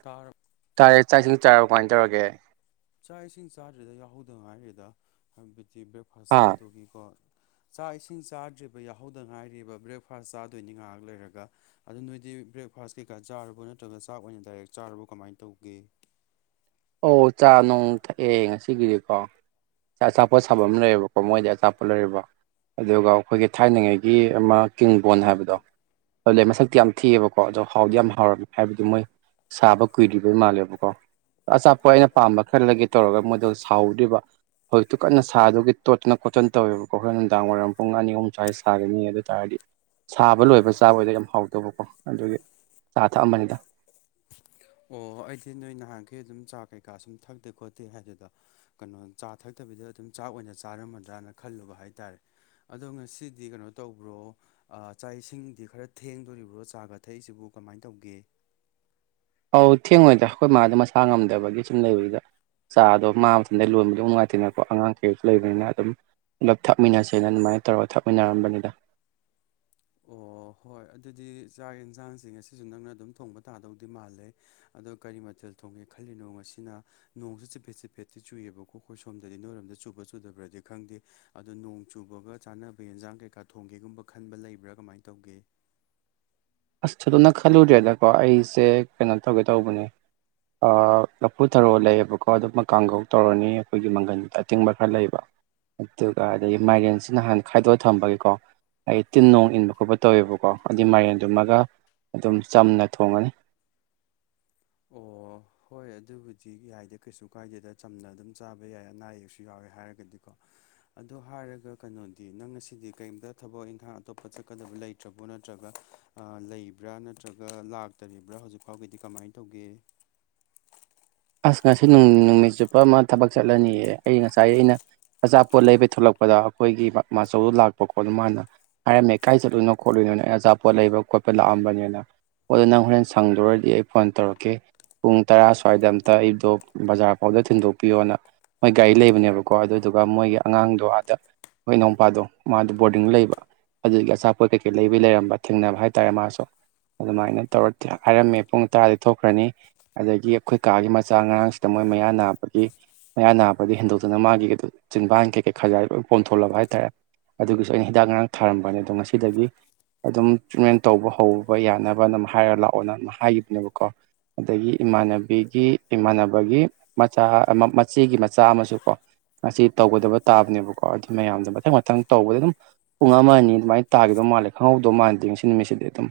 ꯇꯥꯔꯕꯣ ꯆꯥꯔꯦ ꯆꯥꯛꯁꯤꯡ ꯆꯥꯔꯕ ꯀꯃꯥꯏꯅ ꯇꯧꯔꯒꯦ ꯆꯥꯛ ꯏꯁꯤꯡ ꯆꯥꯗ꯭ꯔꯤꯗ ꯌꯥꯎꯍꯧꯗ ꯍꯥꯏꯔꯤꯗ ꯍꯥꯏꯕꯗꯤ ꯕ꯭ꯔꯦꯛꯐꯥꯁ ꯍꯥꯥ ꯆꯥꯗꯨꯒꯤꯀꯣ ꯆꯥꯛ ꯏꯁꯤꯡ ꯆꯥꯗ꯭ꯔꯤꯕ ꯌꯥꯍꯧꯗ ꯉꯥꯏꯔꯤꯕ ꯕ꯭ꯔꯦꯛꯐꯥꯁ ꯆꯥꯗꯣꯏꯅꯤ ꯉꯥꯏꯍꯥꯛ ꯂꯩꯔꯒ ꯑꯗꯨ ꯅꯣꯏꯗꯤ ꯕ꯭ꯔꯦꯛꯐꯥꯁ ꯀꯩꯀꯥ ꯆꯥꯔꯕꯣ ꯅꯠꯇ꯭ꯔꯒ ꯆꯥꯛ ꯑꯣꯏꯅ ꯗꯥꯏꯔꯦꯛ ꯆꯥꯔꯕ ꯀꯃꯥꯏꯅ ꯇꯧꯒꯦ ꯑꯣ ꯆꯥ ꯅꯨꯡ ꯊꯛꯑꯦ ꯉꯁꯤꯒꯤꯗꯤꯀꯣ ꯑꯆꯥꯄꯣꯠ ꯁꯥꯕ ꯑꯃ ꯂꯩꯌꯦꯕꯀꯣ ꯃꯣꯏꯗꯤ ꯑꯆꯥꯄꯠ ꯂꯩꯔꯨꯕ ꯑꯗꯨꯒ ꯑꯩꯈꯣꯏꯒꯤ ꯊꯥꯏꯅꯉꯩꯒꯤ ꯑꯃ ꯀꯤꯡ ꯕꯣꯟ ꯍꯥꯏꯕꯗꯣ ꯑꯗꯨ ꯂꯩ ꯃꯁꯛꯇꯤ ꯌꯥꯝ ꯊꯤꯑꯕꯀꯣ ꯑꯗꯣ ꯍꯥꯎꯗꯤ ꯌꯥꯝ ꯍꯥꯎꯔꯝꯃꯦ ꯍꯥꯏꯕꯗꯤ ꯃꯣꯏ ꯁꯥꯕ ꯀꯨꯏꯗꯔꯤꯕꯩ ꯃꯥꯜꯂꯦꯕꯀꯣ ꯑꯆꯥꯄꯣꯠ ꯑꯩꯅ ꯄꯥꯝꯕ ꯈꯜꯂꯒ ꯇꯧꯔꯒ ꯃꯣꯏꯗꯣ ꯁꯥꯍꯧꯗ꯭ꯔꯤꯕ ꯍꯧꯖꯤꯛꯇꯨ ꯀꯟꯅ ꯁꯥꯗꯨꯒꯤ ꯇꯣꯠꯇꯅ ꯀꯣꯠꯇꯟ ꯇꯧꯋꯦꯕꯀꯣ ꯑꯩꯔꯣꯏ ꯅꯨꯡꯗꯥꯡ ꯋꯥꯏꯔꯝ ꯄꯨꯡ ꯑꯅꯤ ꯑꯍꯨꯝ ꯁ꯭ꯋꯥꯏ ꯁꯥꯒꯅꯤ ꯑꯗꯨ ꯇꯥꯔꯗꯤ ꯁꯥꯕ ꯂꯣꯏꯕ ꯆꯥꯕꯩꯗꯣ ꯌꯥꯝ ꯍꯥꯎꯗꯣꯏꯕꯀꯣ ꯑꯗꯨꯒꯤ ꯆꯥ ꯊꯛꯑꯝꯕꯅꯤꯗ ꯑꯣ ꯑꯩꯗꯤ ꯅꯣꯏ ꯅꯍꯥꯟꯈꯩ ꯑꯗꯨꯝ ꯆꯥ ꯀꯩꯀꯥ ꯁꯨꯝ ꯊꯛꯇꯦ ꯈꯣꯠꯇꯦ ꯍꯥꯏꯕꯗꯨꯗ ꯀꯩꯅꯣ ꯆꯥ ꯊꯛꯇꯕꯤꯗ ꯑꯗꯨꯝ ꯆꯥꯛ ꯑꯣꯏꯅ ꯆꯥꯔꯝꯃꯗ꯭ꯔꯥꯅ ꯈꯜꯂꯨꯕ ꯍꯥꯏꯇꯥꯔꯦ ꯑꯗꯣ ꯉꯁꯤꯗꯤ ꯀꯩꯅꯣ ꯇꯧꯕ꯭ꯔꯣ ꯆꯥꯛ ꯏꯁꯤꯡꯗꯤ ꯈꯔ ꯊꯦꯡꯗꯣꯔꯤꯕ꯭ꯔꯣ ꯆꯥꯕ ꯊꯛꯏꯁꯤꯕꯨ ꯀꯃꯥꯏꯅ ꯇꯧꯒꯦ ꯑꯧ ꯊꯦꯡꯉꯣꯏꯗ ꯑꯩꯈꯣꯏ ꯃꯥꯗꯣ ꯃꯁꯥ ꯉꯝꯗꯕꯒꯤ ꯁꯨꯝ ꯂꯩꯕꯖꯤꯗ ꯆꯥ ꯑꯗꯣ ꯃꯥꯕ ꯃꯇꯝꯗ ꯂꯣꯟꯕꯗ ꯑꯗꯨꯝ ꯅꯨꯡꯉꯥꯏꯇꯦꯅꯀꯣ ꯑꯉꯥꯡ ꯀꯩꯁꯨ ꯂꯩꯕꯅꯤꯅ ꯑꯗꯨꯝ ꯄꯨꯂꯞ ꯊꯥꯛꯃꯤꯟꯅꯁꯦꯅ ꯑꯗꯨꯃꯥꯏꯅ ꯇꯧꯔꯒ ꯊꯥꯛꯃꯤꯟꯅꯔꯝꯕꯅꯤꯗ ꯑꯣ ꯍꯣꯏ ꯑꯗꯨꯗꯤ ꯆꯥꯛ ꯌꯦꯟꯁꯥꯡꯁꯤꯡ ꯉꯁꯤꯁꯨ ꯅꯪꯅ ꯑꯗꯨꯝ ꯊꯣꯡꯕ ꯇꯥꯗꯧꯗꯤ ꯃꯥꯜꯂꯦ ꯑꯗꯣ ꯀꯔꯤ ꯃꯊꯦꯜ ꯊꯣꯡꯒꯦ ꯈꯜꯂꯤꯅꯣ ꯉꯁꯤꯅ ꯅꯣꯡꯁꯨ ꯆꯤꯐꯦꯠ ꯆꯤꯐꯦꯠꯇꯤ ꯆꯨꯏꯌꯦꯕꯀꯣ ꯑꯩꯈꯣꯏ ꯁꯣꯝꯗꯗꯤ ꯅꯣꯏꯔꯣꯝꯗ ꯆꯨꯕ ꯆꯨꯗꯕ꯭ꯔꯗꯤ ꯈꯪꯗꯦ ꯑꯗꯣ ꯅꯣꯡ ꯆꯨꯕꯒ ꯆꯥꯅꯕ ꯌꯦꯟꯖꯥꯡ ꯀꯩꯀꯥ ꯊꯣꯡꯒꯦꯒꯨꯝꯕ ꯈꯟꯕ ꯂꯩꯕ꯭ꯔꯥ ꯀꯃꯥꯏꯅ ꯇꯧꯒꯦ ꯑꯁ ꯊꯣꯏꯗꯣꯛꯅ ꯈꯜꯂꯨꯗ꯭ꯔꯦꯗꯀꯣ ꯑꯩꯁꯦ ꯀꯩꯅꯣ ꯇꯧꯒꯦ ꯇꯧꯕꯅꯦ ꯑ ꯂꯐꯨ ꯊꯔꯣ ꯂꯩꯌꯦꯕꯀꯣ ꯑꯗꯨꯝꯃ ꯀꯥꯡꯉꯧ ꯇꯧꯔꯅꯤ ꯑꯩꯈꯣꯏꯒꯤ ꯃꯪꯒꯟ ꯑꯇꯤꯡꯕ ꯈꯔ ꯂꯩꯕ ꯑꯗꯨꯒ ꯑꯗꯒꯤ ꯃꯥꯏꯔꯦꯟꯁꯤ ꯅꯍꯥꯟ ꯈꯥꯏꯗꯣꯛꯑ ꯊꯝꯕꯒꯤꯀꯣ ꯑꯩ ꯇꯤꯟ ꯅꯣꯡ ꯏꯟꯕ ꯈꯣꯠꯄ ꯇꯧꯋꯦꯕꯀꯣ ꯑꯗꯨꯏ ꯃꯥꯏꯔꯦꯟꯗꯨꯃꯒ ꯑꯗꯨꯝ ꯆꯝꯅ ꯊꯣꯡꯉꯅꯤ ꯑꯣ ꯍꯣꯏ ꯑꯗꯨꯕꯨꯗꯤ ꯌꯥꯏꯗ ꯀꯩꯁꯨ ꯀꯥꯏꯗꯦꯗ ꯆꯝꯅ ꯑꯗꯨꯝ ꯆꯥꯕ ꯌꯥꯏ ꯑꯅꯥ ꯑꯌꯦꯛꯁꯨ ꯌꯥꯎꯋꯦ ꯍꯥꯏꯔꯒꯗꯤꯀꯣ ꯑꯗꯣ ꯍꯥꯏꯔꯒ ꯀꯩꯅꯣꯗꯤ ꯅꯪ ꯉꯁꯤꯗꯤ ꯀꯔꯤꯝꯇ ꯊꯕꯛ ꯏꯪꯈꯥꯡ ꯑꯇꯣꯞꯄ ꯆꯠꯀꯗꯕ ꯂꯩꯇ꯭ꯔꯕꯣ ꯅꯠꯇ꯭ꯔꯒ ꯂꯩꯕ꯭ꯔꯥ ꯅꯠꯇ꯭ꯔꯒ ꯂꯥꯛꯇꯔꯤꯕ꯭ꯔꯥ ꯍꯧꯖꯤꯛ ꯐꯥꯎꯒꯤꯗꯤ ꯀꯃꯥꯏꯅ ꯇꯧꯒꯦ ꯑꯁ ꯉꯁꯤ ꯅꯨꯃꯤꯠ ꯆꯨꯞꯄ ꯑꯃ ꯊꯕꯛ ꯆꯠꯂꯅꯤꯌꯦ ꯑꯩ ꯉꯁꯥꯏ ꯑꯩꯅ ꯑꯆꯥꯄꯣꯠ ꯂꯩꯕꯩ ꯊꯣꯛꯂꯛꯄꯗꯣ ꯑꯩꯈꯣꯏꯒꯤ ꯃꯥꯆꯧꯗꯣ ꯂꯥꯛꯄꯀꯣ ꯃꯥꯅꯀꯣ ꯍꯥꯏꯔꯝꯃꯦ ꯀꯥꯏ ꯆꯠꯂꯨꯅꯣ ꯈꯣꯠꯂꯨꯢꯅꯣꯅ ꯑꯆꯥꯄꯣꯠ ꯂꯩꯕ ꯈꯣꯠꯄ ꯂꯥꯛꯑꯝꯕꯅꯤꯅ ꯑꯣꯗꯣ ꯅꯪ ꯍꯣꯔꯦꯟ ꯁꯪꯗꯔꯗꯤ ꯑꯩ ꯐꯣꯟ ꯇꯧꯔꯛꯀꯦ ꯄꯨꯡ ꯇꯔꯥ ꯁ꯭ꯋꯥꯏꯗ ꯇ ꯑꯩꯗꯣ ꯕꯖꯥꯔ ꯐꯥꯎꯗ ꯊꯤꯟꯗꯣꯛꯄꯤꯌꯣꯅ ꯃꯣꯏ ꯒꯥꯔꯤ ꯂꯩꯕꯅꯦꯕꯀꯣ ꯑꯗꯨꯗꯨꯒ ꯃꯣꯏꯒꯤ ꯑꯉꯥꯡꯗꯣ ꯑꯥꯗ ꯑꯩꯈ ꯏꯅꯥꯎꯄꯥꯗꯣ ꯃꯥꯗꯣ ꯕꯣꯔꯗꯤꯡ ꯂꯩꯕ ꯑꯗꯨꯒꯤ ꯑꯆꯥꯄꯣꯠ ꯀꯩꯀꯩ ꯂꯩꯕꯩ ꯂꯩꯔꯝꯕ ꯊꯦꯡꯅꯕ ꯍꯥꯏꯇꯥꯔꯦ ꯃꯥꯁꯨ ꯑꯗꯨꯃꯥꯏꯅ ꯇꯧꯔ ꯍꯥꯏꯔꯝꯃꯦ ꯄꯨꯡ ꯇꯔꯥꯗꯩ ꯊꯣꯛꯈ꯭ꯔꯅꯤ ꯑꯗꯒꯤ ꯀꯥꯒꯤ ꯃꯆꯥ ꯉꯥꯔꯥꯡ ꯁꯤꯗ ꯃꯣꯏ ꯃꯌꯥ ꯅꯥꯕꯒꯤ ꯃꯌꯥ ꯅꯥꯕꯗꯩ ꯍꯦꯟꯗꯣꯛꯇꯅ ꯃꯥꯒꯤ ꯑꯗꯨꯝ ꯆꯤꯟꯕꯥꯟ ꯀꯩꯀꯩ ꯈꯖꯏ ꯄꯣꯝꯊꯣꯛꯂꯕ ꯍꯥꯏꯇꯥꯔꯦ ꯑꯗꯨꯒꯤꯁꯨ ꯑꯩꯅ ꯍꯤꯗꯥꯛ ꯉꯔꯥꯡ ꯊꯥꯔꯝꯕꯅꯦ ꯑꯗꯣ ꯉꯁꯤꯗꯒꯤ ꯑꯗꯨꯝ ꯇ꯭ꯔꯤꯠꯃꯦꯟ ꯇꯧꯕ ꯍꯧꯕ ꯌꯥꯅꯕ ꯑꯗꯨꯝ ꯍꯥꯏꯔ ꯂꯥꯛꯑꯣꯅ ꯑꯗꯨꯝ ꯍꯥꯏꯈꯤꯕꯅꯦꯕꯀꯣ ꯑꯗꯒꯤ ꯏꯃꯥꯟꯅꯕꯤ ꯒꯤ ꯏꯃꯥꯟꯅꯕꯒꯤ ꯃꯆꯥ ꯃꯆꯦꯒꯤ ꯃꯆꯥ ꯑꯃꯁꯨ ꯀꯣ ꯑꯁꯤ ꯇꯧꯒꯗꯕ ꯇꯥꯕꯅꯦꯕꯀꯣ ꯑꯗꯨ ꯃꯌꯥꯝꯗꯣ ꯃꯊꯪ ꯃꯊꯪ ꯇꯧꯕꯗ ꯑꯗꯨꯝ ꯄꯨꯡ ꯑꯃ ꯑꯅꯤ ꯑꯗꯨꯃꯥꯏꯅ ꯇꯥꯈꯤꯗꯧ ꯃꯥꯜꯂꯦ ꯈꯪꯍꯧꯗꯧ ꯃꯥꯟꯗꯦ ꯉꯁꯤ ꯅꯨꯃꯤꯠꯁꯤꯗꯤ ꯑꯗꯨꯝ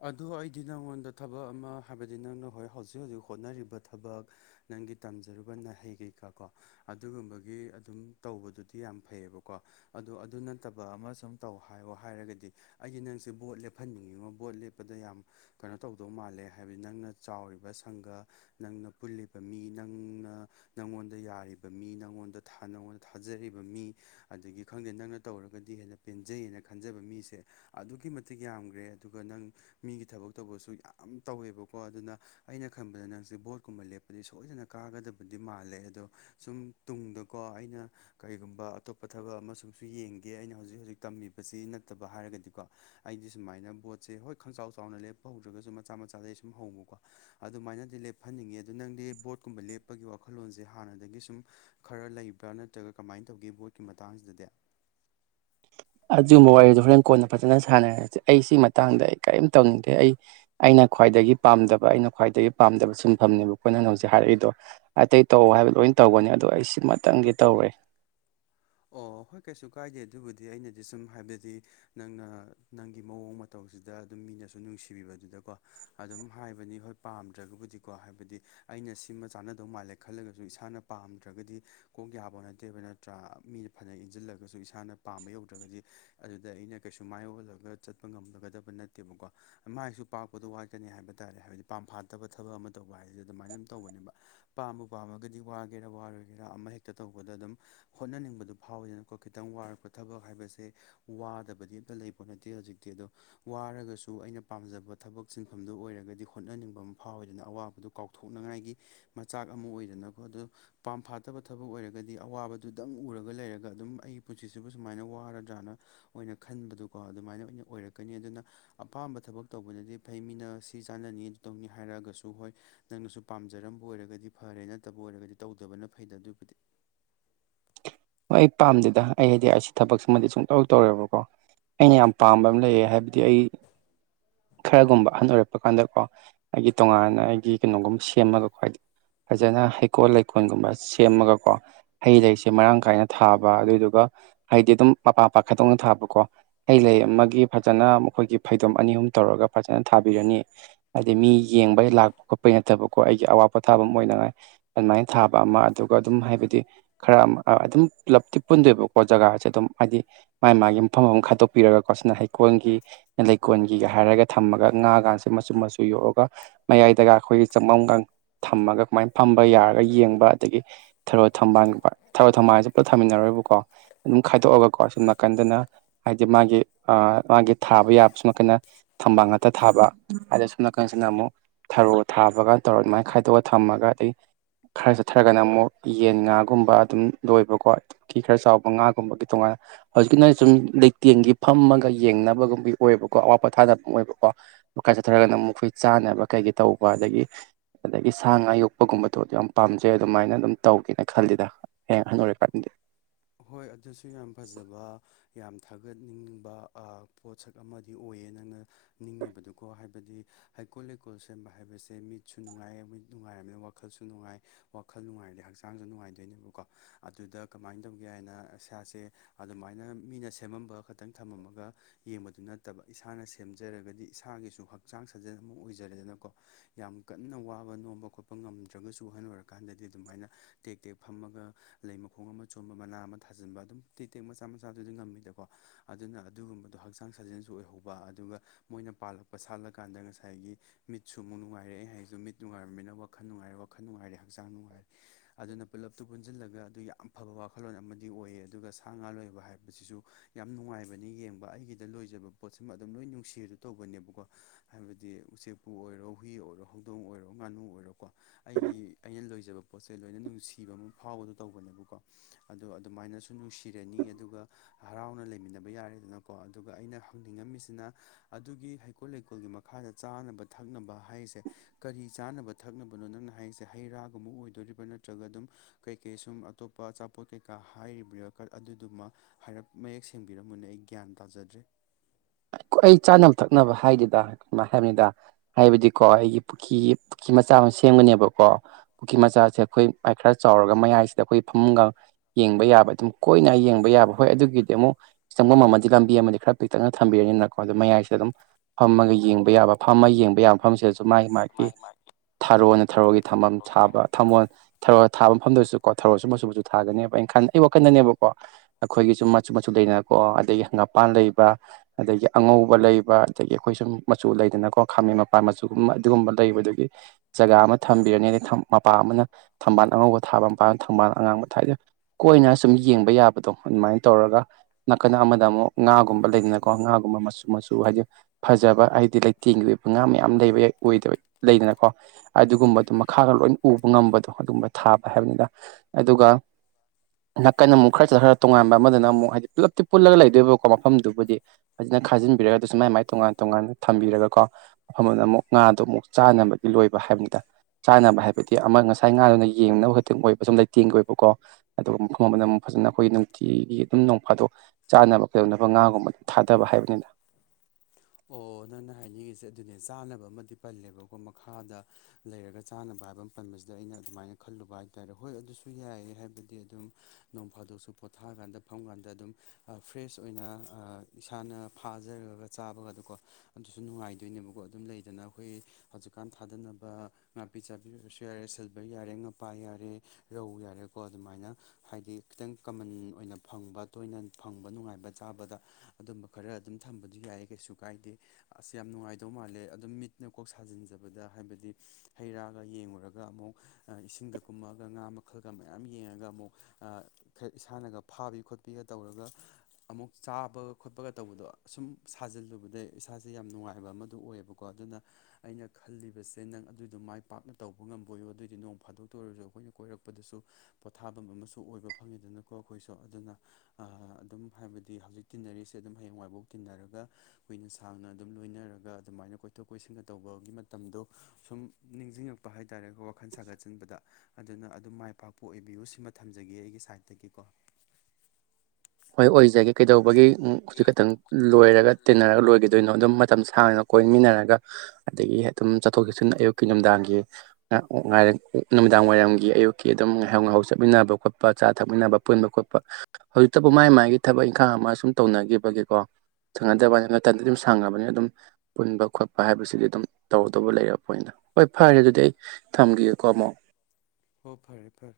ꯑꯗꯨ ꯑꯩꯗꯤ ꯅꯪꯉꯣꯟꯗ ꯊꯕꯛ ꯑꯃ ꯍꯥꯏꯕꯗꯤ ꯅꯪꯅ ꯍꯣꯏ ꯍꯧꯖꯤꯛ ꯍꯧꯖꯤꯛ ꯍꯣꯠꯅꯔꯤꯕ ꯊꯕꯛ ꯅꯪꯒꯤ ꯇꯝꯖꯔꯨꯕ ꯃꯥꯍꯩ ꯀꯩꯀꯥ ꯀꯣ ꯑꯗꯨꯒꯨꯝꯕꯒꯤ ꯑꯗꯨꯝ ꯇꯧꯕꯗꯨꯗꯤ ꯌꯥꯝ ꯐꯩꯕꯀꯣ ꯑꯗꯣ ꯑꯗꯨ ꯅꯠꯇꯕ ꯑꯃ ꯁꯨꯝ ꯇꯧ ꯍꯥꯏꯌꯣ ꯍꯥꯏꯔꯒꯗꯤ ꯑꯩꯗꯤ ꯅꯪꯁꯦ ꯕꯣꯠ ꯂꯦꯞꯍꯟꯅꯤꯡꯉꯤꯉꯣ ꯕꯣꯠꯞ ꯈꯣꯠꯄꯗ ꯌꯥꯝ ꯀꯩꯅꯣ ꯇꯧꯗꯧ ꯃꯥꯜꯂꯦ ꯍꯥꯏꯕꯗꯤ ꯅꯪꯅ ꯆꯥꯎꯔꯤꯕ ꯁꯪꯒ ꯅꯪꯅ ꯄꯨꯜꯂꯤꯕ ꯃꯤ ꯅꯪꯅ ꯅꯪꯉꯣꯟꯗ ꯌꯥꯔꯤꯕ ꯃꯤ ꯅꯪꯉꯣꯟꯗ ꯅꯪꯉꯣꯟꯗ ꯊꯥꯖꯔꯤꯕ ꯃꯤ ꯑꯗꯒꯤ ꯈꯪꯗꯦ ꯅꯪꯅ ꯇꯧꯔꯒꯗꯤ ꯍꯦꯟꯅ ꯄꯦꯟꯖꯩꯅ ꯈꯟꯖꯕ ꯃꯤꯁꯦ ꯑꯗꯨꯛꯀꯤ ꯃꯇꯤꯛ ꯌꯥꯝꯈ꯭ꯔꯦ ꯑꯗꯨꯒ ꯅꯪ ꯃꯤꯒꯤ ꯊꯕꯛ ꯇꯧꯕꯁꯨ ꯌꯥꯝ ꯇꯧꯋꯦꯕꯀꯣ ꯑꯗꯨꯅ ꯑꯩꯅ ꯈꯟꯕꯗ ꯅꯪꯁꯦ ꯕꯣꯠꯀꯨꯝꯕ ꯂꯦꯞꯄꯗꯤ ꯁꯣꯏꯗꯅ ꯀꯥꯒꯗꯕꯗꯤ ꯃꯥꯜꯂꯦ ꯑꯗꯣ ꯁꯨꯝ ꯇꯨꯡꯗꯀꯣ ꯑꯩꯅ ꯀꯔꯤꯒꯨꯝꯕ ꯑꯇꯣꯞꯄ ꯊꯕꯛ ꯑꯃꯁꯨ ꯁꯨꯝ ꯌꯦꯡꯒꯦ ꯑꯩꯅ ꯍꯧꯖꯤꯛ ꯍꯧꯖꯤꯛ ꯇꯝꯃꯤꯕꯁꯤ ꯅꯠꯇꯕ ꯍꯥꯏꯔꯒꯗꯤꯀꯣ ꯑꯩꯗꯤ ꯁꯨꯃꯥꯏꯅ ꯕꯣꯠꯁꯦ ꯍꯣꯏ ꯈꯪ ꯆꯥꯎ ꯆꯥꯎꯅ ꯂꯦꯞꯄ ꯍꯧꯗ꯭ꯔꯒꯁꯨ ꯃꯆꯥ ꯃꯆꯥꯗꯒꯤ ꯁꯨꯝ ꯍꯧꯕꯀꯣ ꯑꯗꯨꯃꯥꯏꯅꯗꯤ ꯂꯦꯞꯍꯟꯅꯤꯡꯉꯦ ꯑꯗꯨ ꯅꯪꯗꯤ ꯕꯣꯠꯀꯨꯝꯕ ꯂꯦꯞꯄꯒꯤ ꯋꯥꯈꯜꯂꯣꯟꯁꯦ ꯍꯥꯟꯅꯗꯒꯤ ꯁꯨꯝ ꯈꯔ ꯂꯩꯕ꯭ꯔꯥ ꯅꯠꯇ꯭ꯔꯒ ꯀꯃꯥꯏꯅ ꯇꯧꯒꯦ ꯕꯣꯠꯀꯤ ꯃꯇꯥꯡꯁꯤꯗꯗꯤ ꯑꯗꯨꯒꯨꯝꯕ ꯋꯥꯔꯤꯗꯣ ꯍꯣꯔꯦꯟ ꯀꯣꯟꯅ ꯐꯖꯅ ꯁꯥꯟꯅꯔꯁꯦ ꯑꯩ ꯁꯤꯒꯤ ꯃꯇꯥꯡꯗ ꯑꯩ ꯀꯔꯤꯝ ꯇꯧꯅꯤꯡꯗꯦ ꯑꯩ ꯑꯩꯅ ꯈ꯭ꯋꯥꯏꯗꯒꯤ ꯄꯥꯝꯗꯕ ꯑꯩꯅ ꯈ꯭ꯋꯥꯏꯗꯒꯤ ꯄꯥꯝꯗꯕ ꯁꯤꯟꯐꯝꯅꯦꯕ ꯑꯩꯈꯣꯏꯅ ꯍꯧꯖꯤꯛ ꯍꯥꯏꯔꯛꯏꯗꯣ ꯑꯇꯩ ꯇꯧ ꯍꯥꯏꯕ ꯂꯣꯏꯅ ꯇꯧꯒꯅꯤ ꯑꯗꯣ ꯑꯩ ꯁꯤꯃꯇꯪꯗꯤ ꯇꯧꯔꯣꯏ ꯑꯣ ꯍꯣꯏ ꯀꯩꯁꯨ ꯀꯥꯏꯗꯦ ꯑꯗꯨꯕꯨꯗꯤ ꯑꯩꯅꯗꯤ ꯁꯨꯝ ꯍꯥꯏꯕꯗꯤ ꯅꯪꯅ ꯅꯪꯒꯤ ꯃꯑꯣꯡ ꯃꯇꯧꯁꯤꯗ ꯑꯗꯨꯝ ꯃꯤꯅꯁꯨ ꯅꯨꯡꯁꯤꯕꯤꯕꯗꯨꯗꯀꯣ ꯑꯗꯨꯝ ꯍꯥꯏꯕꯅꯤ ꯍꯣꯏ ꯄꯥꯝꯗ꯭ꯔꯒꯕꯨꯗꯤꯀꯣ ꯍꯥꯏꯕꯗꯤ ꯑꯩꯅ ꯁꯤꯃ ꯆꯥꯟꯅꯗꯧ ꯃꯥꯜꯂꯦ ꯈꯜꯂꯒꯁꯨ ꯏꯁꯥꯅ ꯄꯥꯝꯗ꯭ꯔꯒꯗꯤ ꯀꯣꯛ ꯌꯥꯕ ꯅꯠꯇꯦꯕ ꯅꯠꯇ꯭ꯔꯥ ꯃꯤꯅ ꯐꯅ ꯏꯟꯁꯤꯜꯂꯒꯁꯨ ꯏꯁꯥꯅ ꯄꯥꯝꯕ ꯌꯧꯗ꯭ꯔꯒꯗꯤ ꯑꯗꯨꯗ ꯑꯩꯅ ꯀꯩꯁꯨ ꯃꯥꯏꯑꯣꯜꯂꯒ ꯆꯠꯄ ꯉꯝꯒꯗꯕ ꯅꯠꯇꯦ ꯇꯦꯕꯀꯣ ꯃꯥꯏꯁꯨ ꯄꯥꯛꯄꯗꯣ ꯋꯥꯠꯀꯅꯤ ꯍꯥꯏꯕ ꯇꯥꯔꯦ ꯍꯥꯏꯕꯗꯤ ꯄꯥꯝꯐꯥꯠꯇꯕ ꯊꯕꯛ ꯑꯃ ꯇꯧꯕ ꯍꯥꯏꯁꯦ ꯑꯗꯨꯃꯥꯏꯅ ꯑꯗꯨꯝ ꯇꯧꯕꯅꯦꯕ ꯄꯥꯝꯕꯨ ꯄꯥꯝꯃꯒꯗꯤ ꯋꯥꯒꯦꯔꯥ ꯋꯥꯔꯣꯏꯒꯦꯔꯥ ꯑꯃ ꯍꯦꯛꯇ ꯇꯧꯕꯗ ꯑꯗꯨꯝ ꯍꯣꯠꯅꯅꯤꯡꯕꯗꯨ ꯐꯥꯎꯋꯤꯗꯅꯀꯣ ꯈꯤꯇꯪ ꯋꯥꯔꯛꯄ ꯊꯕꯛ ꯍꯥꯏꯕꯁꯦ ꯋꯥꯗꯕꯗꯤ ꯑꯝꯇ ꯂꯩꯕꯣ ꯅꯠꯇꯦ ꯍꯧꯖꯤꯛꯇꯤ ꯑꯗꯣ ꯋꯥꯔꯒꯁꯨ ꯑꯩꯅ ꯄꯥꯝꯖꯕ ꯊꯕꯛ ꯁꯤꯟꯐꯝꯗꯨ ꯑꯣꯏꯔꯒꯗꯤ ꯍꯣꯠꯅꯅꯤꯡꯕ ꯑꯃ ꯐꯥꯎ ꯑꯣꯏꯗꯅ ꯑꯋꯥꯕꯗꯨ ꯀꯥꯎꯊꯣꯛꯅꯉꯥꯏꯒꯤ ꯃꯆꯥꯛ ꯑꯃ ꯑꯣꯏꯗꯅꯀꯣ ꯑꯗꯣ ꯄꯥꯝ ꯐꯥꯗꯕ ꯊꯕꯛ ꯑꯣꯏꯔꯒꯗꯤ ꯑꯋꯥꯕ ꯑꯗꯨꯗꯪ ꯎꯔꯒ ꯂꯩꯔꯒ ꯑꯗꯨꯝ ꯑꯩꯒꯤ ꯄꯨꯟꯁꯤꯁꯤꯕꯨ ꯁꯨꯃꯥꯏꯅ ꯋꯥꯔꯖꯥꯅ ꯑꯣꯏꯅ ꯈꯟꯕꯗꯨꯀꯣ ꯑꯗꯨꯃꯥꯏꯅ ꯑꯣꯏꯅ ꯑꯣꯏꯔꯛꯀꯅꯤ ꯑꯗꯨꯅ ꯑꯄꯥꯝꯕ ꯊꯕꯛ ꯇꯧꯕꯅꯗꯤ ꯐꯩ ꯃꯤꯅ ꯁꯤ ꯆꯥꯟꯅꯅꯤ ꯑꯗꯨ ꯇꯧꯅꯤ ꯍꯥꯏꯔꯛꯑꯒꯁꯨ ꯍꯣꯏ ꯅꯪꯅꯁꯨ ꯄꯥꯝꯖꯔꯝꯕ ꯑꯣꯏꯔꯒꯗꯤ ꯐꯔꯦ ꯅꯠꯇꯕ ꯑꯣꯏꯔꯒꯗꯤ ꯇꯧꯗꯕꯅ ꯐꯩꯗꯕ ꯑꯗꯨꯕꯨꯗꯤ ꯍꯣꯏ ꯑꯩ ꯄꯥꯝꯗꯦꯗ ꯑꯩ ꯍꯥꯏꯗꯤ ꯑꯩ ꯊꯕꯛꯁꯤꯃꯗꯤ ꯁꯨꯡꯇꯧ ꯇꯧꯔꯦꯕꯀꯣ ꯑꯩꯅ ꯌꯥꯝ ꯄꯥꯝꯕ ꯑꯃ ꯂꯩꯌꯦ ꯍꯥꯏꯕꯗꯤ ꯑꯩ ꯈꯔꯒꯨꯝꯕ ꯑꯍꯟ ꯑꯣꯏꯔꯛꯄ ꯀꯥꯟꯗꯀꯣ ꯑꯩꯒꯤ ꯇꯣꯉꯥꯟꯅ ꯑꯩꯒꯤ ꯀꯩꯅꯣꯒꯨꯝꯕ ꯁꯦꯝꯃꯒ ꯈ꯭ ꯍꯥꯏꯗꯤ ꯐꯖꯅ ꯍꯩꯀꯣꯜ ꯂꯩꯀꯣꯜꯒꯨꯝꯕ ꯁꯦꯝꯃꯒꯀꯣ ꯍꯩ ꯂꯩꯁꯦ ꯃꯔꯥꯡ ꯀꯥꯏꯅ ꯊꯥꯕ ꯑꯗꯨꯏꯗꯨꯒ ꯍꯥꯏꯗꯤ ꯑꯗꯨꯝ ꯃꯄꯥ ꯃꯄꯥ ꯈꯥꯏꯗꯣꯛꯅ ꯊꯥꯕꯀꯣ ꯍꯩ ꯂꯩ ꯑꯃꯒꯤ ꯐꯖꯅ ꯃꯈꯣꯏꯒꯤ ꯐꯩꯗꯣꯝ ꯑꯅꯤ ꯑꯍꯨꯝ ꯇꯧꯔꯒ ꯐꯖꯅ ꯊꯥꯕꯤꯔꯅꯤ ꯍꯥꯏꯗꯤ ꯃꯤ ꯌꯦꯡꯕ ꯂꯥꯛꯄ ꯈꯣꯠꯄꯒꯤ ꯅꯠꯇꯕꯀꯣ ꯑꯩꯒꯤ ꯑꯋꯥ ꯄꯣꯊꯥꯐꯝ ꯑꯃ ꯑꯣꯏꯅꯉꯥꯏ ꯑꯗꯨꯃꯥꯏꯅ ꯊꯥꯕ ꯑꯃ ꯑꯗꯨꯒ ꯑꯗꯨꯝ ꯍꯥꯏꯕꯗꯤ ꯈꯔ ꯑꯗꯨꯝ ꯄꯨꯂꯞꯇꯤ ꯄꯨꯟꯗꯣꯏꯕꯀꯣ ꯖꯒꯥꯁꯦ ꯑꯗꯨꯝ ꯍꯥꯏꯗꯤ ꯃꯥꯒꯤ ꯃꯥꯒꯤ ꯃꯐꯝ ꯑꯃ ꯈꯥꯏꯗꯣꯛꯄꯤꯔꯒ ꯀꯣ ꯁꯤꯅ ꯍꯩꯀꯣꯜꯒꯤ ꯂꯩꯀꯣꯜꯒꯤꯒ ꯍꯥꯏꯔꯒ ꯊꯝꯃꯒ ꯉꯥꯒꯥꯁꯦ ꯃꯆꯨ ꯃꯆꯨ ꯌꯣꯛꯑꯒ ꯃꯌꯥꯏꯗꯒ ꯑꯩꯈꯣꯏꯒꯤ ꯆꯃꯝꯒ ꯊꯝꯃꯒ ꯀꯃꯥꯏꯅ ꯐꯝꯕ ꯌꯥꯔꯒ ꯌꯦꯡꯕ ꯑꯗꯒꯤ ꯊꯔꯣꯏ ꯊꯝꯕꯥꯜꯒ ꯊꯔꯣꯏ ꯊꯝꯕꯥꯜꯁꯦ ꯄꯨꯂꯞ ꯊꯥꯃꯤꯟꯅꯔꯣꯏꯕꯀꯣ ꯑꯗꯨꯝ ꯈꯥꯏꯗꯣꯛꯑꯒꯀꯣ ꯁꯤ ꯅꯥꯀꯟꯗꯅ ꯍꯥꯏꯗꯤ ꯃꯥꯒꯤ ꯃꯥꯒꯤ ꯊꯥꯕ ꯌꯥꯕꯁꯨ ꯃꯈꯅꯥꯀꯟꯗ ꯊꯝꯕꯥꯜ ꯉꯥꯛꯇ ꯊꯥꯕ ꯍꯥꯏꯗ ꯁꯣꯝ ꯅꯥꯀꯟꯁꯤꯅ ꯑꯃꯨꯛ ꯊꯔꯣ ꯊꯥꯕꯒ ꯇꯧꯔꯣ ꯑꯗꯨꯃꯥꯏꯅ ꯈꯥꯏꯗꯣꯛꯑ ꯊꯝꯃꯒ ꯑꯩ ꯈꯔ ꯆꯠꯊꯔꯒꯅ ꯑꯃꯨꯛ ꯌꯦꯟ ꯉꯥꯒꯨꯝꯕ ꯑꯗꯨꯝ ꯂꯣꯏꯕꯀꯣꯈꯤ ꯈꯔ ꯆꯥꯎꯕ ꯉꯥꯒꯨꯝꯕꯒꯤ ꯇꯣꯉꯥꯟꯅ ꯍꯧꯖꯤꯛꯀꯤꯅ ꯁꯨꯝ ꯂꯩꯇꯦꯡꯒꯤ ꯐꯝꯃꯒ ꯌꯦꯡꯅꯕꯒꯨꯝꯒꯤ ꯑꯣꯏꯌꯦꯕꯀꯣ ꯑꯋꯥꯠ ꯄꯊꯥꯗꯐꯝ ꯑꯣꯏꯕꯀꯣ ꯃꯈꯥ ꯆꯠꯊꯔꯒꯅ ꯑꯃꯛ ꯃꯈꯣꯏ ꯆꯥꯅꯕ ꯀꯩꯀꯩ ꯇꯧꯕ ꯑꯗꯒꯤ ꯑꯗꯒꯤ ꯁꯥ ꯉꯥ ꯌꯣꯛꯄꯒꯨꯝꯕ ꯊꯣ ꯑꯗꯨ ꯌꯥꯝ ꯄꯥꯝꯖꯩ ꯑꯗꯨꯃꯥꯏꯅ ꯑꯗꯨꯝ ꯇꯧꯒꯦꯅ ꯈꯜꯂꯤꯗ ꯍ ꯍꯅꯨꯔꯦ ꯀꯥꯟꯗꯤ ꯍꯣꯏ ꯑꯗꯨꯁꯨ ꯌꯥꯝ ꯐꯖꯕ ꯌꯥꯝ ꯊꯥꯒꯠꯅꯤꯡꯕ ꯄꯣꯠꯁꯛ ꯑꯃꯗꯤ ꯑꯣꯏꯌꯦ ꯅꯪꯅ ꯅꯤꯡꯉꯤꯕꯗꯨꯀꯣ ꯍꯥꯏꯕꯗꯤ ꯍꯩꯀꯣꯜ ꯂꯩꯀꯣꯜ ꯁꯦꯝꯕ ꯍꯥꯏꯕꯁꯦ ꯃꯤꯠꯁꯨ ꯅꯨꯡꯉꯥꯏ ꯃꯤꯠ ꯅꯨꯡꯉꯥꯏꯔꯕꯅꯤꯅ ꯋꯥꯈꯜꯁꯨ ꯅꯨꯡꯉꯥꯏ ꯋꯥꯈꯜ ꯅꯨꯡꯉꯥꯏꯔꯦ ꯍꯛꯆꯥꯡꯁꯨ ꯅꯨꯡꯉꯥꯏꯗꯣꯏꯅꯦꯕꯀꯣ ꯑꯗꯨꯗ ꯀꯃꯥꯏꯅ ꯇꯧꯒꯦ ꯍꯥꯏꯅ ꯏꯁꯁꯦ ꯑꯗꯨꯃꯥꯏꯅ ꯃꯤꯅ ꯁꯦꯝꯃꯝꯕ ꯈꯛꯇꯪ ꯊꯝꯃꯝꯃꯒ ꯌꯦꯡꯕꯗꯨ ꯅꯠꯇꯕ ꯏꯁꯥꯅ ꯁꯦꯝꯖꯔꯒꯗꯤ ꯏꯁꯥꯒꯤꯁꯨ ꯍꯛꯆꯥꯡ ꯁꯥꯖꯦꯜ ꯑꯃ ꯑꯣꯏꯖꯔꯦꯗꯅꯀꯣ ꯌꯥꯝ ꯀꯟꯅ ꯋꯥꯕ ꯅꯣꯝꯕ ꯈꯣꯠꯄ ꯉꯝꯗ꯭ꯔꯒꯁꯨ ꯑꯍꯟ ꯑꯣꯏꯔꯀꯥꯟꯗꯗꯤ ꯑꯗꯨꯃꯥꯏꯅ ꯇꯦꯛ ꯇꯦꯛ ꯐꯝꯃꯒ ꯂꯩ ꯃꯈꯣꯡ ꯑꯃ ꯑꯆꯣꯕ ꯃꯅꯥ ꯑꯃ ꯊꯥꯖꯤꯟꯕ ꯑꯗꯨꯝ ꯇꯦꯛ ꯇꯦꯛ ꯃꯆꯥ ꯃꯆꯥꯗꯨ ꯑꯗꯨ ꯉꯝꯃꯤꯗꯀꯣ ꯑꯗꯨꯅ ꯑꯗꯨꯒꯨꯝꯕꯗꯣ ꯍꯛꯆꯥꯡ ꯁꯥꯖꯟꯁꯨ ꯑꯣꯏꯍꯧꯕ ꯑꯗꯨꯒ ꯃꯣꯏꯅ ꯄꯥꯜꯂꯛꯄ ꯁꯥꯠꯂꯀꯥꯟꯗ ꯉꯁꯥꯏꯒꯤ ꯃꯤꯠꯁꯨ ꯑꯃꯨꯛ ꯅꯨꯡꯉꯥꯏꯔꯛꯑꯦ ꯍꯥꯏꯁꯨ ꯃꯤꯠ ꯅꯨꯡꯉꯥꯏꯔꯕꯃꯤꯅ ꯋꯥꯈꯜꯅꯨꯡꯉꯥꯏꯔꯦ ꯋꯥꯈꯜ ꯅꯨꯡꯉꯥꯏꯔꯦ ꯍꯛꯥꯡ ꯅꯨꯡꯉꯥꯏꯔꯦ ꯑꯗꯨꯅ ꯄꯨꯂꯞꯇꯨ ꯄꯨꯟꯁꯤꯜꯂꯒ ꯑꯗꯨ ꯌꯥꯝ ꯑꯐꯕ ꯋꯥꯈꯜꯂꯣꯟ ꯑꯃꯗꯤ ꯑꯣꯏꯌꯦ ꯑꯗꯨꯒ ꯁꯥ ꯉꯥ ꯂꯣꯏꯕ ꯍꯥꯏꯕꯁꯤꯁꯨ ꯌꯥꯝ ꯅꯨꯡꯉꯥꯏꯕꯅꯤ ꯌꯦꯡꯕ ꯑꯩꯒꯤꯗ ꯂꯣꯏꯖꯕ ꯄꯣꯠꯁꯤꯃ ꯑꯗꯨꯝ ꯂꯣꯏ ꯅꯨꯡꯁꯤꯔꯁꯨ ꯇꯧꯕꯅꯦꯕꯀꯣ ꯍꯥꯏꯕꯗꯤ ꯎꯆꯦꯛꯄꯨ ꯑꯣꯏꯔꯣ ꯍꯨꯏ ꯑꯣꯏꯔꯣ ꯍꯧꯗꯣꯡ ꯑꯣꯏꯔꯣ ꯉꯥꯅꯨ ꯑꯣꯏꯔꯣꯀꯣ ꯑꯩꯒꯤ ꯑꯩꯅ ꯂꯣꯏꯖꯕ ꯄꯣꯠꯁꯦ ꯂꯣꯏꯅ ꯅꯨꯡꯁꯤꯕ ꯑꯃ ꯐꯥꯎꯕꯗꯣ ꯇꯧꯕꯅꯦꯕꯀꯣ ꯑꯣ ꯑꯗꯨꯃꯥꯏꯅꯁꯨ ꯅꯨꯡꯁꯤꯔꯅꯤ ꯑꯗꯨꯒ ꯍꯔꯥꯎꯅ ꯂꯩꯃꯤꯟꯅꯕ ꯌꯥꯔꯦꯗꯅꯀꯣ ꯑꯗꯨꯒ ꯑꯩꯅ ꯍꯪꯅꯤꯡꯉꯝꯃꯤꯁꯤꯅ ꯑꯗꯨꯒꯤ ꯍꯩꯀꯣꯜ ꯂꯩꯀꯣꯜꯒꯤ ꯃꯈꯥꯗ ꯆꯥꯅꯕ ꯊꯛꯅꯕ ꯍꯥꯏꯔꯤꯁꯦ ꯀꯔꯤ ꯆꯥꯅꯕ ꯊꯛꯅꯕꯅꯣ ꯅꯪꯅ ꯍꯥꯏꯔꯤꯁꯦ ꯍꯩ ꯔꯥꯒꯨꯝꯨꯛ ꯑꯣꯏꯗꯣꯔꯤꯕ꯭ꯔꯥ ꯅꯠꯇ꯭ꯔꯒ ꯑꯗꯨꯝ ꯀꯩꯀꯩ ꯁꯨꯝ ꯑꯇꯣꯞꯄ ꯑꯆꯥꯄꯣꯠ ꯀꯩꯀꯥ ꯍꯥꯏꯔꯤꯕ꯭ꯔꯥ ꯑꯗꯨꯗꯨꯃ ꯍꯥꯏꯔꯞ ꯃꯌꯦꯛ ꯁꯦꯡꯕꯤꯔꯝꯕꯅꯤ ꯑꯩ ꯒ꯭ꯌꯥꯟ ꯇꯥꯖꯗ꯭ꯔꯦ ꯑꯩ ꯆꯥꯅꯕ ꯊꯛꯅꯕ ꯍꯥꯏꯗꯨꯦꯗ ꯀ ꯍꯥꯏꯕꯅꯤꯗ ꯍꯥꯏꯕꯗꯤꯀꯣ ꯑꯩꯒꯤ ꯄꯨꯈ꯭ꯔꯤ ꯄꯨꯈ꯭ꯔꯤ ꯃꯆꯥ ꯑꯃ ꯁꯦꯝꯒꯅꯦꯕꯀꯣ ꯄꯨꯈ꯭ꯔꯤ ꯃꯆꯥꯁꯦ ꯑꯩꯈꯣꯏ ꯃꯥꯏ ꯈꯔ ꯆꯥꯎꯔꯒ ꯃꯌꯥꯏꯁꯤꯗ ꯑꯩꯈꯣꯏ ꯐꯃꯨꯡꯒ ꯌꯦꯡꯕ ꯌꯥꯕ ꯑꯗꯨꯝ ꯀꯣꯏꯅ ꯌꯦꯡꯕ ꯌꯥꯕ ꯍꯣꯏ ꯑꯗꯨꯒꯤꯗꯤ ꯑꯃꯨꯛ ꯏꯪꯐꯝꯝ ꯑꯃꯗꯤ ꯂꯝꯕꯤ ꯑꯃꯗꯤ ꯈꯔ ꯄꯤꯛꯇꯛꯅ ꯊꯝꯕꯤꯔꯅꯤꯅꯀꯣ ꯑꯗꯣ ꯃꯌꯥꯏꯁꯤꯗ ꯑꯗꯨꯝ ꯐꯝꯃꯒ ꯌꯦꯡꯕ ꯌꯥꯕ ꯐꯝꯃꯒ ꯌꯦꯡꯕ ꯌꯥꯕ ꯃꯐꯝꯁꯤꯗ ꯑꯗꯨ ꯃꯥꯒꯤ ꯃꯥꯒꯤ ꯊꯔꯣꯅ ꯊꯔꯣꯒꯤ ꯊꯝꯐꯝ ꯃꯥꯒꯤ ꯊꯝ ꯁꯥꯕ ꯊꯝꯃꯜ ꯊꯔꯣ ꯊꯥꯕ ꯃꯐꯝꯗꯁꯨ ꯀꯣ ꯊꯔꯣꯁꯨ ꯃꯆꯨ ꯃꯨ ꯊꯥꯒꯅꯦꯕ ꯑꯩꯅ ꯈ ꯑꯩ ꯋꯥꯈꯜꯗꯅꯦꯕꯀꯣ ꯑꯩꯈꯣꯏꯒꯤ ꯁꯨꯝ ꯃꯆꯨ ꯃꯆꯨ ꯂꯩꯅꯀꯣ ꯑꯗꯒꯤ ꯃꯄꯥꯟ ꯂꯩꯕ ꯑꯗꯒꯤ ꯑꯉꯧꯕ ꯂꯩꯕ ꯑꯗꯒꯤ ꯑꯩꯈꯣꯏ ꯁꯨꯝ ꯃꯆꯨ ꯂꯩꯗꯅꯀꯣ ꯈꯥꯃꯦꯟ ꯃꯄꯥꯟ ꯃꯆꯨꯒꯨꯝꯕ ꯑꯗꯨꯒꯨꯝꯕ ꯂꯩꯕꯗꯨꯒꯤ ꯖꯒꯥ ꯑꯃ ꯊꯝꯕꯤꯔꯅꯤ ꯑꯗꯩ ꯃꯄꯥ ꯑꯃꯅ ꯊꯝꯕꯥꯜ ꯑꯉꯧꯕ ꯊꯥꯕ ꯃꯄꯥꯅ ꯊꯝꯕꯥꯜ ꯑꯉꯥꯡꯕꯥꯏꯗ ꯀꯣꯏꯅ ꯁꯨꯝ ꯌꯦꯡꯕ ꯌꯥꯕꯗꯣ ꯑꯗꯨꯃꯥꯏꯅ ꯇꯧꯔꯒ ꯅꯥꯀꯟ ꯑꯃꯗ ꯑꯃꯨꯛ ꯉꯥꯒꯨꯝꯕ ꯂꯩꯅ ꯀꯉꯥꯒꯨꯝꯕ ꯃꯆꯨ ꯃꯆꯨ ꯍꯥꯏꯖ ꯐꯖꯕ ꯍꯥꯏꯗꯤ ꯂꯩꯇꯦꯡꯒꯤ ꯑꯣꯏꯕ ꯉꯥ ꯃꯌꯥꯝ ꯂꯩꯕ ꯌꯥꯏ ꯑꯣꯏꯗꯕ ꯂꯩꯗꯅꯀꯣ ꯑꯗꯨꯒꯨꯝꯕꯗꯣ ꯃꯈꯥꯗ ꯂꯣꯏꯅ ꯎꯕ ꯉꯝꯕꯗꯣ ꯑꯗꯨꯒꯨꯝꯕ ꯊꯥꯕ ꯍꯥꯏꯕꯅꯤꯅ ꯑꯗꯨꯒ ꯅꯥꯀꯟꯗ ꯑꯃꯨꯛ ꯈꯔ ꯆꯠꯊ ꯈꯔ ꯇꯣꯉꯥꯟꯕ ꯑꯃꯗꯨꯅ ꯑꯃꯨꯛ ꯍꯥꯏꯗꯤ ꯄꯨꯂꯞꯇꯤ ꯄꯨꯜꯂꯒ ꯂꯩꯗꯣꯏꯕꯀꯣ ꯃꯐꯝꯗꯨꯕꯨꯗꯤ ꯐꯖꯅ ꯈꯥꯖꯤꯟꯕꯤꯔꯒ ꯑꯗꯨꯁꯨ ꯃꯥꯏ ꯃꯥꯏ ꯇꯣꯉꯥꯟ ꯇꯣꯉꯥꯟꯅ ꯊꯝꯕꯤꯔꯒ ꯀꯣ ꯃꯐꯝ ꯑꯗꯨꯗ ꯑꯃꯨꯛ ꯉꯥꯗꯣ ꯑꯃꯨꯛ ꯆꯥꯅꯕꯒꯤ ꯂꯣꯏꯕ ꯍꯥꯏꯕꯅꯤꯗ ꯆꯥꯅꯕ ꯍꯥꯏꯕꯗꯤ ꯑꯃ ꯉꯁꯥꯏ ꯉꯥꯗꯨꯅ ꯌꯦꯡꯅꯕ ꯈꯛꯇꯪ ꯑꯣꯏꯕ ꯁꯨꯝ ꯂꯩꯇꯦꯡꯒꯤ ꯑꯣꯏꯕꯀꯣ ꯑꯗꯨꯒ ꯃꯐꯝ ꯑꯃꯗ ꯑꯃꯨꯛ ꯐꯖꯅ ꯑꯩꯈꯣꯏꯒꯤ ꯅꯨꯡꯇꯤꯒꯤ ꯑꯗꯨꯝ ꯅꯣꯡ ꯐꯥꯗꯣꯛ ꯆꯥꯅꯕ ꯀꯩꯗꯧꯅꯕ ꯉꯥꯒꯨꯝꯕꯗ ꯊꯥꯗꯕ ꯍꯥꯏꯕꯅꯤꯅ ꯑꯣ ꯅꯪꯅ ꯍꯥꯏꯅꯤꯡꯉꯤꯁꯦ ꯑꯗꯨꯅꯦ ꯆꯥꯅꯕ ꯑꯃꯗꯤ ꯄꯜꯂꯦꯕꯀꯣ ꯃꯈꯥꯗ ꯂꯩꯔꯒ ꯆꯥꯅꯕ ꯍꯥꯏꯕ ꯑꯃ ꯄꯟꯕꯁꯤꯗ ꯑꯩꯅ ꯑꯗꯨꯃꯥꯏꯅ ꯈꯜꯂꯨꯕ ꯍꯥꯏꯇꯥꯔꯦ ꯍꯣꯏ ꯑꯗꯨꯁꯨ ꯌꯥꯏ ꯍꯥꯏꯕꯗꯤ ꯑꯗꯨꯝ ꯅꯣꯡ ꯐꯥꯗꯣꯛꯁꯨ ꯄꯣꯊꯥꯔꯀꯥꯟꯗ ꯐꯝ ꯀꯥꯟꯗ ꯑꯗꯨꯝ ꯐ꯭ꯔꯦꯁ ꯑꯣꯏꯅ ꯏꯁꯥꯅ ꯐꯥꯖꯔꯒ ꯆꯥꯕꯒꯗꯀꯣ ꯑꯗꯨꯁꯨ ꯅꯨꯡꯉꯥꯏꯗꯣꯏꯅꯦꯕꯀꯣ ꯑꯗꯨꯝ ꯂꯩꯗꯅ ꯑꯩꯈꯣꯏ ꯍꯧꯖꯤꯛꯀꯥꯟ ꯊꯥꯗꯅꯕ ꯉꯅꯥꯄꯤ ꯆꯥꯕꯤꯔꯕꯁꯨ ꯌꯥꯔꯦ ꯁꯤꯜꯚꯔ ꯌꯥꯔꯦ ꯉꯄꯥ ꯌꯥꯔꯦ ꯔꯧ ꯌꯥꯔꯦꯀꯣ ꯑꯗꯨꯃꯥꯏꯅ ꯍꯥꯏꯗꯤ ꯈꯤꯇꯪ ꯀꯃꯟ ꯑꯣꯏꯅ ꯐꯪꯕ ꯇꯣꯏꯅ ꯐꯪꯕ ꯅꯨꯡꯉꯥꯏꯕ ꯆꯥꯕꯗ ꯑꯗꯨꯝꯕ ꯈꯔ ꯑꯗꯨꯝ ꯊꯝꯕꯁꯨ ꯌꯥꯏ ꯀꯩꯁꯨ ꯀꯥꯏꯗꯦ ꯑꯁ ꯌꯥꯝ ꯅꯨꯡꯉꯥꯏꯗꯧ ꯃꯥꯜꯂꯦ ꯑꯗꯨꯝ ꯃꯤꯠꯅ ꯀꯣꯛ ꯁꯥꯖꯤꯟꯖꯕꯗ ꯍꯥꯏꯕꯗꯤ ꯍꯩ ꯔꯥꯒ ꯌꯦꯡꯉꯨꯔꯒ ꯑꯃꯨꯛ ꯏꯁꯤꯡꯗ ꯀꯨꯝꯃꯒ ꯉꯥ ꯃꯈꯜꯒ ꯃꯌꯥꯝ ꯌꯦꯡꯉꯒ ꯑꯃꯨꯛ ꯏꯁꯥꯅꯒ ꯐꯥꯕꯤ ꯈꯣꯠꯄꯤꯒ ꯇꯧꯔꯒ ꯑꯃꯨꯛ ꯆꯥꯕꯒ ꯈꯣꯠꯄꯒ ꯇꯧꯕꯗꯣ ꯑꯁꯨꯝ ꯁꯥꯖꯤꯜꯂꯨꯕꯅꯤ ꯑꯗꯩ ꯏꯁꯥꯁꯦ ꯌꯥꯝ ꯅꯨꯡꯉꯥꯏꯕ ꯑꯃꯗꯨ ꯑꯣꯏꯌꯦꯕꯀꯣ ꯑꯗꯨꯅ ꯑꯩꯅ ꯈꯜꯂꯤꯕꯁꯦ ꯅꯪ ꯑꯗꯨꯏꯗꯣ ꯃꯥꯏ ꯄꯥꯛꯅ ꯇꯧꯕ ꯉꯝꯕꯣꯏꯌꯣ ꯑꯗꯨꯑꯣꯏꯗꯤ ꯅꯣꯡ ꯐꯥꯗꯣꯛꯇ ꯑꯣꯏꯔꯁꯨ ꯑꯩꯈꯣꯏꯅ ꯀꯣꯏꯔꯛꯄꯗꯁꯨ ꯄꯣꯊꯥꯐꯝ ꯑꯃꯁꯨ ꯑꯣꯏꯕ ꯐꯪꯉꯤꯗꯅꯀꯣ ꯑꯩꯈꯣꯏꯁꯨ ꯑꯗꯨꯅ ꯑꯗꯨꯝ ꯍꯥꯏꯕꯗꯤ ꯍꯧꯖꯤꯛ ꯇꯤꯟꯅꯔꯤꯁꯦ ꯑꯗꯨꯝ ꯍꯌꯦꯡꯋꯥꯏꯐꯧ ꯇꯤꯟꯅꯔꯒ ꯀꯨꯏꯅ ꯁꯥꯡꯅ ꯑꯗꯨꯝ ꯂꯣꯏꯅꯔꯒ ꯑꯗꯨꯃꯥꯏꯅ ꯀꯣꯏꯊꯣꯛ ꯀꯣꯏꯁꯤꯒ ꯇꯧꯕꯒꯤ ꯃꯇꯝꯗꯣ ꯁꯨꯝ ꯅꯤꯡꯁꯤꯡꯉꯛꯄ ꯍꯥꯏꯇꯥꯔꯦꯀ ꯋꯥꯈꯜ ꯁꯥꯒꯠꯆꯟꯕꯗ ꯑꯗꯨꯅ ꯑꯗꯨꯝ ꯃꯥꯏ ꯄꯥꯛꯄ ꯑꯣꯏꯕꯤꯌꯨ ꯁꯤꯃ ꯊꯝꯖꯒꯦ ꯑꯩꯒꯤ ꯁꯥꯏꯠꯇꯒꯤ ꯀꯣ ꯍꯣꯏ ꯑꯣꯏꯖꯒꯦ ꯀꯩꯗꯧꯕꯒꯤ ꯍꯧꯖꯤꯛ ꯈꯛꯇꯪ ꯂꯣꯏꯔꯒ ꯇꯤꯟꯅꯔꯒ ꯂꯣꯏꯈꯤꯗꯣꯏꯅꯣ ꯑꯗꯨꯝ ꯃꯇꯝ ꯁꯥꯡꯅꯅ ꯀꯣꯏꯃꯤꯟꯅꯔꯒ ꯑꯗꯒꯤ ꯑꯗꯨꯝ ꯆꯠꯊꯣꯛ ꯆꯠꯁꯤꯟ ꯑꯌꯨꯛꯀꯤ ꯅꯨꯡꯗꯥꯡꯒꯤ ꯉꯥꯏꯔ ꯅꯨꯃꯤꯗꯥꯡ ꯋꯥꯏꯔꯝꯒꯤ ꯑꯌꯨꯛꯀꯤ ꯑꯗꯨꯝ ꯉꯍ ꯉꯍꯧ ꯆꯠꯃꯤꯟꯅꯕ ꯈꯣꯠꯄ ꯆꯥ ꯊꯛꯃꯤꯟꯅꯕ ꯄꯨꯟꯕ ꯈꯣꯠꯄ ꯍꯧꯖꯤꯛꯇꯕꯨ ꯃꯥꯏ ꯃꯥꯥꯏꯒꯤ ꯊꯕꯛ ꯏꯪꯈꯥꯡ ꯑꯃ ꯁꯨꯝ ꯇꯧꯅꯈꯤꯕꯒꯤꯀꯣ ꯁꯪꯅꯗꯕꯅꯤ ꯃꯇꯝꯟꯗꯤ ꯑꯗꯨꯝ ꯁꯪꯉꯕꯅꯤ ꯑꯗꯨꯝ ꯄꯨꯟꯕ ꯈꯣꯠꯄ ꯍꯥꯏꯕꯁꯤꯗꯤ ꯑꯗꯨꯝ ꯇꯧꯔꯗꯧꯕ ꯂꯩꯔꯦꯄꯣꯏꯅ ꯍꯣꯏ ꯐꯔꯦ ꯑꯗꯨꯗꯤ ꯑꯩ ꯊꯥꯝꯒ ꯀ ꯑꯃꯃꯣ ꯍꯣ ꯐꯔꯦ ꯐꯔꯦ